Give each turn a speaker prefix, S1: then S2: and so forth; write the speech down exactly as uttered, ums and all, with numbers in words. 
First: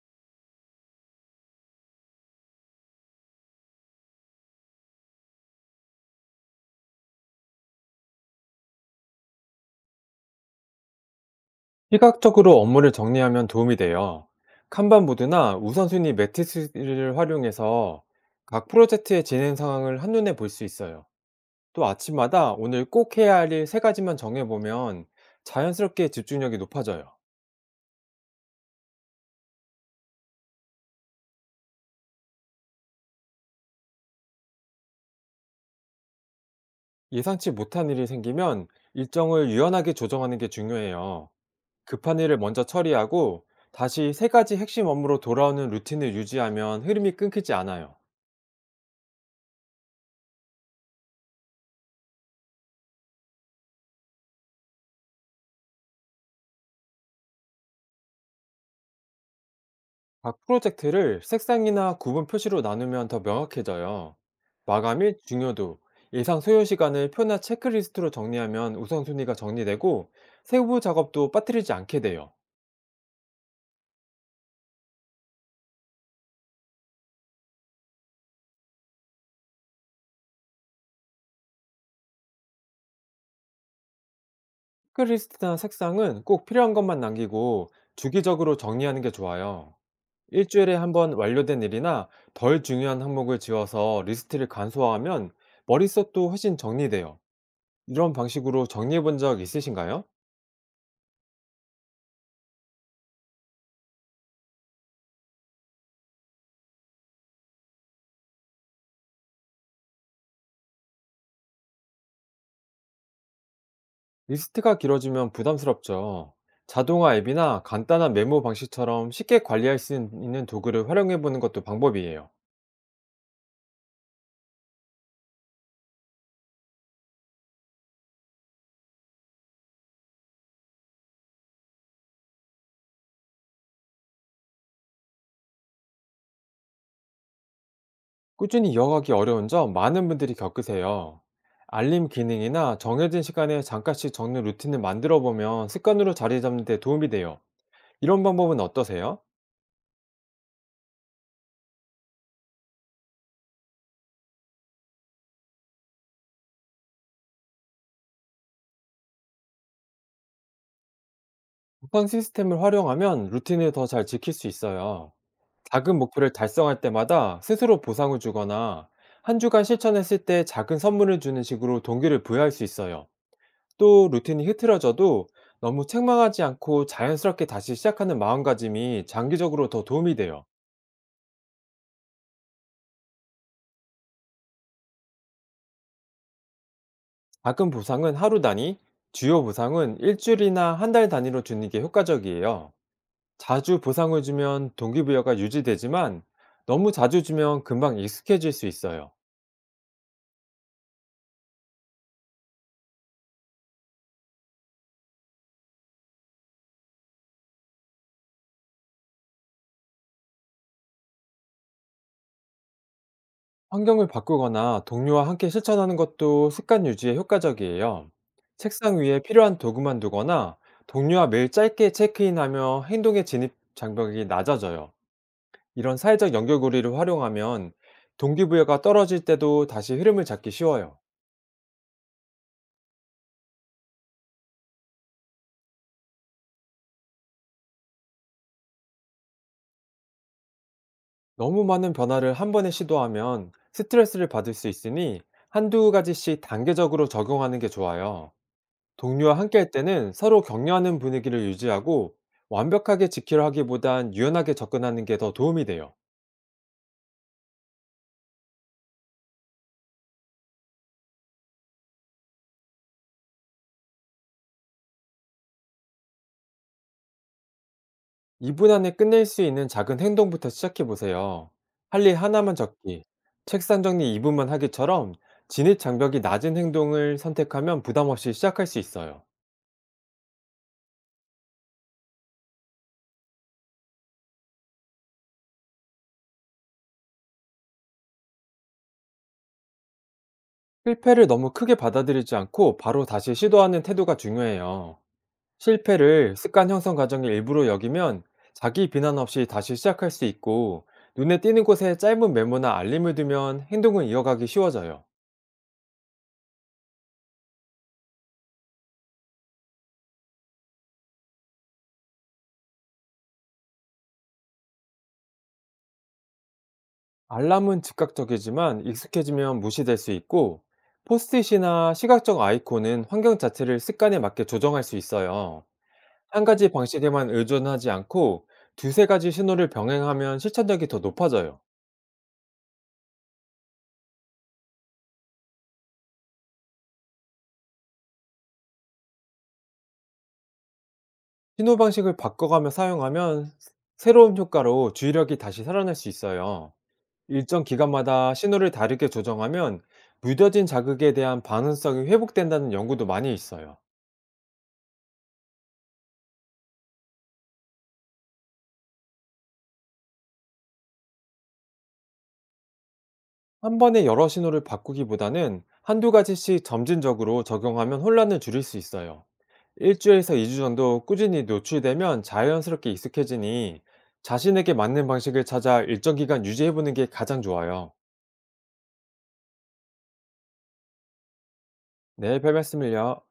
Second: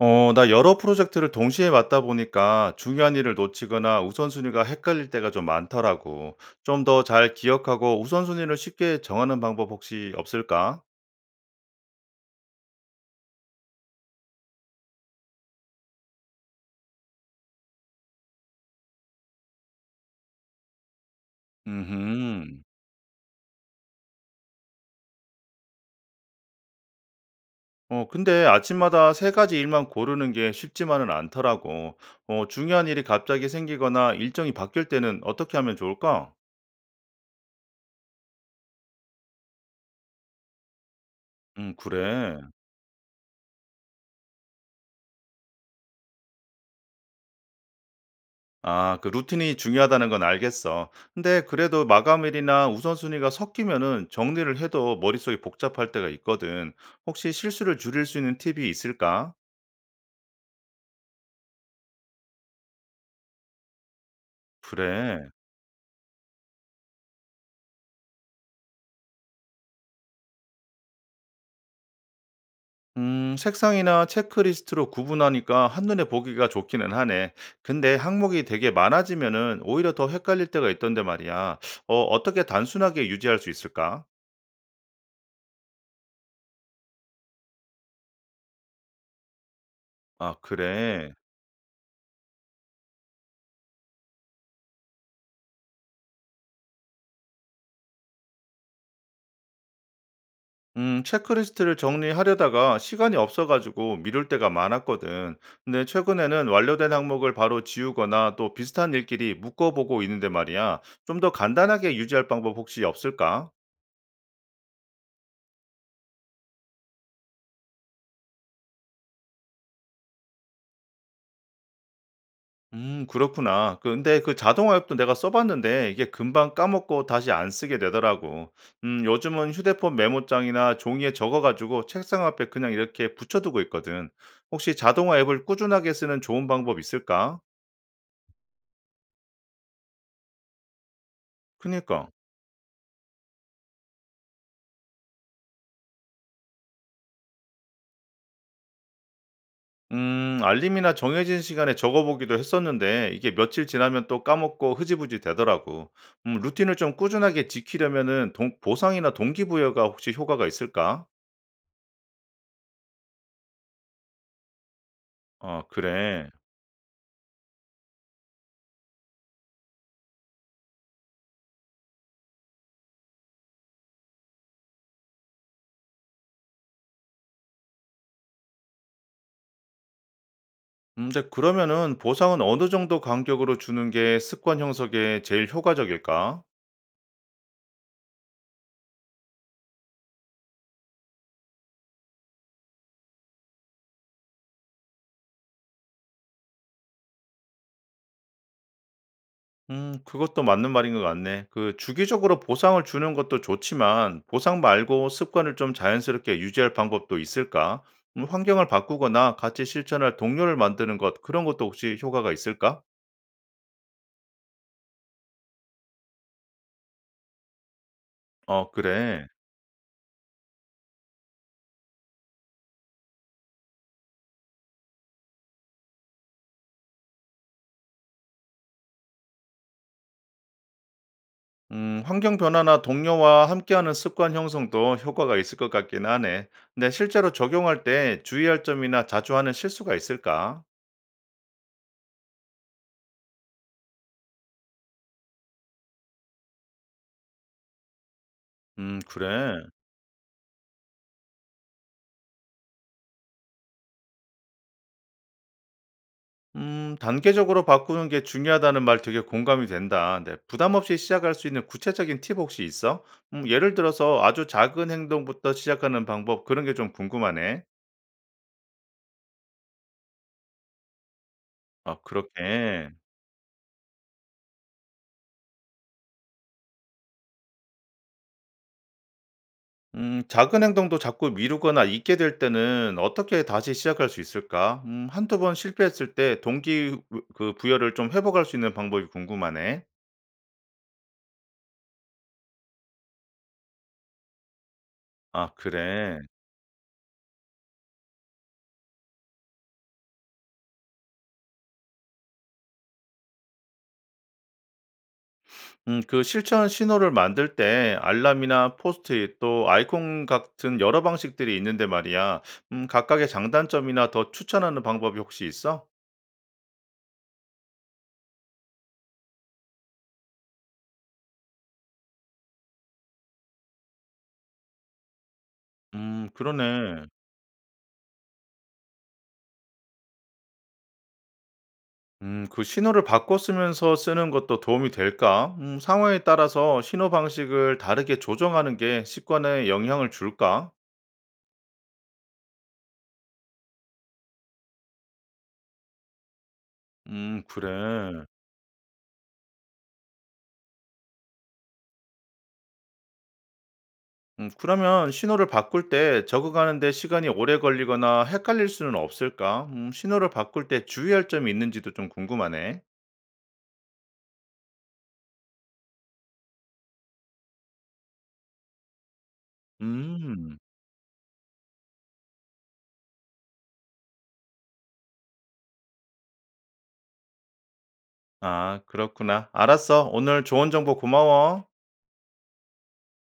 S1: 어, 나 여러 프로젝트를 동시에 맡다 보니까 중요한 일을 놓치거나 우선순위가 헷갈릴 때가 좀 많더라고. 좀 더 잘 기억하고 우선순위를 쉽게 정하는 방법 혹시 없을까?
S2: 시각적으로 업무를 정리하면 도움이 돼요. 칸반 보드나 우선순위 매트리스를 활용해서 각 프로젝트의 진행 상황을 한눈에 볼 수 있어요. 또 아침마다
S1: 음,
S2: 오늘 꼭 해야 할 일 세 가지만 정해보면 자연스럽게 집중력이 높아져요.
S1: 어, 근데 아침마다 세 가지 일만 고르는 게 쉽지만은 않더라고. 어, 중요한 일이 갑자기 생기거나 일정이 바뀔 때는 어떻게 하면 좋을까?
S2: 예상치 못한 일이 생기면 일정을 유연하게 조정하는 게 중요해요.
S1: 음,
S2: 급한 일을
S1: 그래.
S2: 먼저 처리하고, 다시 세 가지 핵심 업무로 돌아오는 루틴을 유지하면 흐름이 끊기지 않아요.
S1: 아, 그 루틴이 중요하다는 건 알겠어. 근데 그래도 마감일이나 우선순위가 섞이면은 정리를 해도 머릿속이 복잡할 때가 있거든. 혹시 실수를 줄일 수 있는 팁이 있을까?
S2: 각 프로젝트를 색상이나 구분 표시로 나누면 더 명확해져요. 마감일,
S1: 그래.
S2: 중요도, 예상 소요 시간을 표나 체크리스트로 정리하면 우선순위가 정리되고, 세부 작업도 빠뜨리지 않게 돼요.
S1: 음, 색상이나 체크리스트로 구분하니까 한눈에 보기가 좋기는 하네. 근데 항목이 되게 많아지면은 오히려 더 헷갈릴 때가 있던데 말이야. 어, 어떻게 단순하게 유지할 수 있을까?
S2: 체크리스트나 색상은 꼭 필요한 것만 남기고, 주기적으로 정리하는 게 좋아요.
S1: 아,
S2: 일주일에 한
S1: 그래.
S2: 번 완료된 일이나 덜 중요한 항목을 지워서 리스트를 간소화하면 머릿속도 훨씬 정리돼요. 이런 방식으로 정리해 본 적 있으신가요?
S1: 음, 체크리스트를 정리하려다가 시간이 없어가지고 미룰 때가 많았거든. 근데 최근에는 완료된 항목을 바로 지우거나 또 비슷한 일끼리 묶어보고 있는데 말이야. 좀 더 간단하게 유지할 방법 혹시 없을까?
S2: 리스트가 길어지면 부담스럽죠. 자동화 앱이나 간단한 메모 방식처럼 쉽게 관리할 수 있는 도구를 활용해 보는 것도 방법이에요.
S1: 음, 그렇구나. 근데 그 자동화 앱도 내가 써봤는데 이게 금방 까먹고 다시 안 쓰게 되더라고. 음, 요즘은 휴대폰 메모장이나 종이에 적어가지고 책상 앞에 그냥 이렇게 붙여두고 있거든. 혹시 자동화 앱을 꾸준하게 쓰는 좋은 방법 있을까?
S2: 꾸준히 이어가기 어려운 점, 많은 분들이 겪으세요.
S1: 그니까.
S2: 알림 기능이나 정해진 시간에 잠깐씩 적는 루틴을 만들어 보면 습관으로 자리 잡는 데 도움이 돼요. 이런 방법은 어떠세요?
S1: 음, 알림이나 정해진 시간에 적어보기도 했었는데 이게 며칠 지나면 또 까먹고 흐지부지 되더라고. 음, 루틴을 좀 꾸준하게 지키려면은 동- 보상이나 동기부여가 혹시 효과가 있을까?
S2: 보상 시스템을 활용하면 루틴을 더 잘 지킬 수 있어요.
S1: 아,
S2: 작은
S1: 그래.
S2: 목표를 달성할 때마다 스스로 보상을 주거나, 한 주간 실천했을 때 작은 선물을 주는 식으로 동기를 부여할 수 있어요. 또 루틴이 흐트러져도 너무 책망하지 않고, 자연스럽게 다시 시작하는 마음가짐이 장기적으로 더 도움이 돼요.
S1: 음, 근데 그러면은 보상은 어느 정도 간격으로 주는 게 습관 형성에 제일 효과적일까?
S2: 작은 보상은 하루 단위, 주요 보상은 일주일이나 한 달 단위로 주는 게 효과적이에요. 자주 보상을 주면 동기부여가 유지되지만, 너무 자주 주면 금방 익숙해질 수 있어요.
S1: 음, 그것도 맞는 말인 것 같네. 그 주기적으로 보상을 주는 것도 좋지만 보상 말고 습관을 좀 자연스럽게 유지할 방법도 있을까? 음, 환경을 바꾸거나 같이 실천할 동료를 만드는 것 그런 것도 혹시 효과가 있을까?
S2: 환경을 바꾸거나 동료와 함께 실천하는 것도 습관 유지에 효과적이에요.
S1: 어,
S2: 책상 위에
S1: 그래.
S2: 필요한 도구만 두거나, 동료와 매일 짧게 체크인하며 행동의 진입 장벽이 낮아져요. 이런 사회적 연결고리를 활용하면 동기부여가 떨어질 때도 다시 흐름을 잡기 쉬워요.
S1: 음, 환경 변화나 동료와 함께하는 습관 형성도 효과가 있을 것 같긴 하네. 근데 실제로 적용할 때 주의할 점이나 자주 하는 실수가 있을까?
S2: 너무 많은 변화를 한 번에 시도하면 스트레스를 받을 수 있으니, 한두 가지씩 단계적으로 적용하는 게 좋아요.
S1: 음,
S2: 동료와
S1: 그래.
S2: 함께할 때는 서로 격려하는 분위기를 유지하고, 완벽하게 지키려 하기보단 유연하게 접근하는 게 더 도움이 돼요.
S1: 음, 단계적으로 바꾸는 게 중요하다는 말 되게 공감이 된다. 네, 부담 없이 시작할 수 있는 구체적인 팁 혹시 있어? 음, 예를 들어서 아주 작은 행동부터 시작하는 방법, 그런 게 좀 궁금하네.
S2: 이 분 안에 끝낼 수 있는 작은 행동부터 시작해 보세요.
S1: 아,
S2: 할 일 하나만
S1: 그렇게.
S2: 적기, 책상 정리 이 분만 하기처럼 진입 장벽이 낮은 행동을 선택하면 부담 없이 시작할 수 있어요.
S1: 음, 작은 행동도 자꾸 미루거나 잊게 될 때는 어떻게 다시 시작할 수 있을까? 음, 한두 번 실패했을 때 동기 부- 그 부여를 좀 회복할 수 있는 방법이 궁금하네.
S2: 실패를 너무 크게 받아들이지 않고 바로 다시 시도하는 태도가 중요해요.
S1: 아, 그래.
S2: 실패를 습관 형성 과정의 일부로 여기면 자기 비난 없이 다시 시작할 수 있고, 눈에 띄는 곳에 짧은 메모나 알림을 두면 행동을 이어가기 쉬워져요.
S1: 음 그 실천 신호를 만들 때 알람이나 포스트잇 또 아이콘 같은 여러 방식들이 있는데 말이야. 음 각각의 장단점이나 더 추천하는 방법이 혹시 있어?
S2: 알람은 즉각적이지만 익숙해지면 무시될 수 있고, 포스트잇이나 시각적 아이콘은 환경 자체를 습관에 맞게 조정할 수 있어요.
S1: 음,
S2: 한 가지
S1: 그러네.
S2: 방식에만 의존하지 않고 두세 가지 신호를 병행하면 실천력이 더 높아져요.
S1: 음 그 신호를 바꿔 쓰면서 쓰는 것도 도움이 될까? 음 상황에 따라서 신호 방식을 다르게 조정하는 게 습관에 영향을 줄까?
S2: 신호 방식을 바꿔가며 사용하면 새로운 효과로 주의력이 다시 살아날 수 있어요.
S1: 음,
S2: 일정
S1: 그래.
S2: 기간마다 신호를 다르게 조정하면 무뎌진 자극에 대한 반응성이 회복된다는 연구도 많이 있어요.
S1: 음 그러면 신호를 바꿀 때 적응하는 데 시간이 오래 걸리거나 헷갈릴 수는 없을까? 음 신호를 바꿀 때 주의할 점이 있는지도 좀 궁금하네.
S2: 한 번에 여러 신호를 바꾸기보다는 한두 가지씩 점진적으로 적용하면 혼란을 줄일 수 있어요. 일주일에서 이 주
S1: 음.
S2: 정도 꾸준히 노출되면 자연스럽게 익숙해지니, 자신에게 맞는 방식을 찾아 일정 기간 유지해보는 게 가장 좋아요.
S1: 아, 그렇구나. 알았어. 오늘 좋은 정보 고마워.
S2: 네, 별 말씀을요.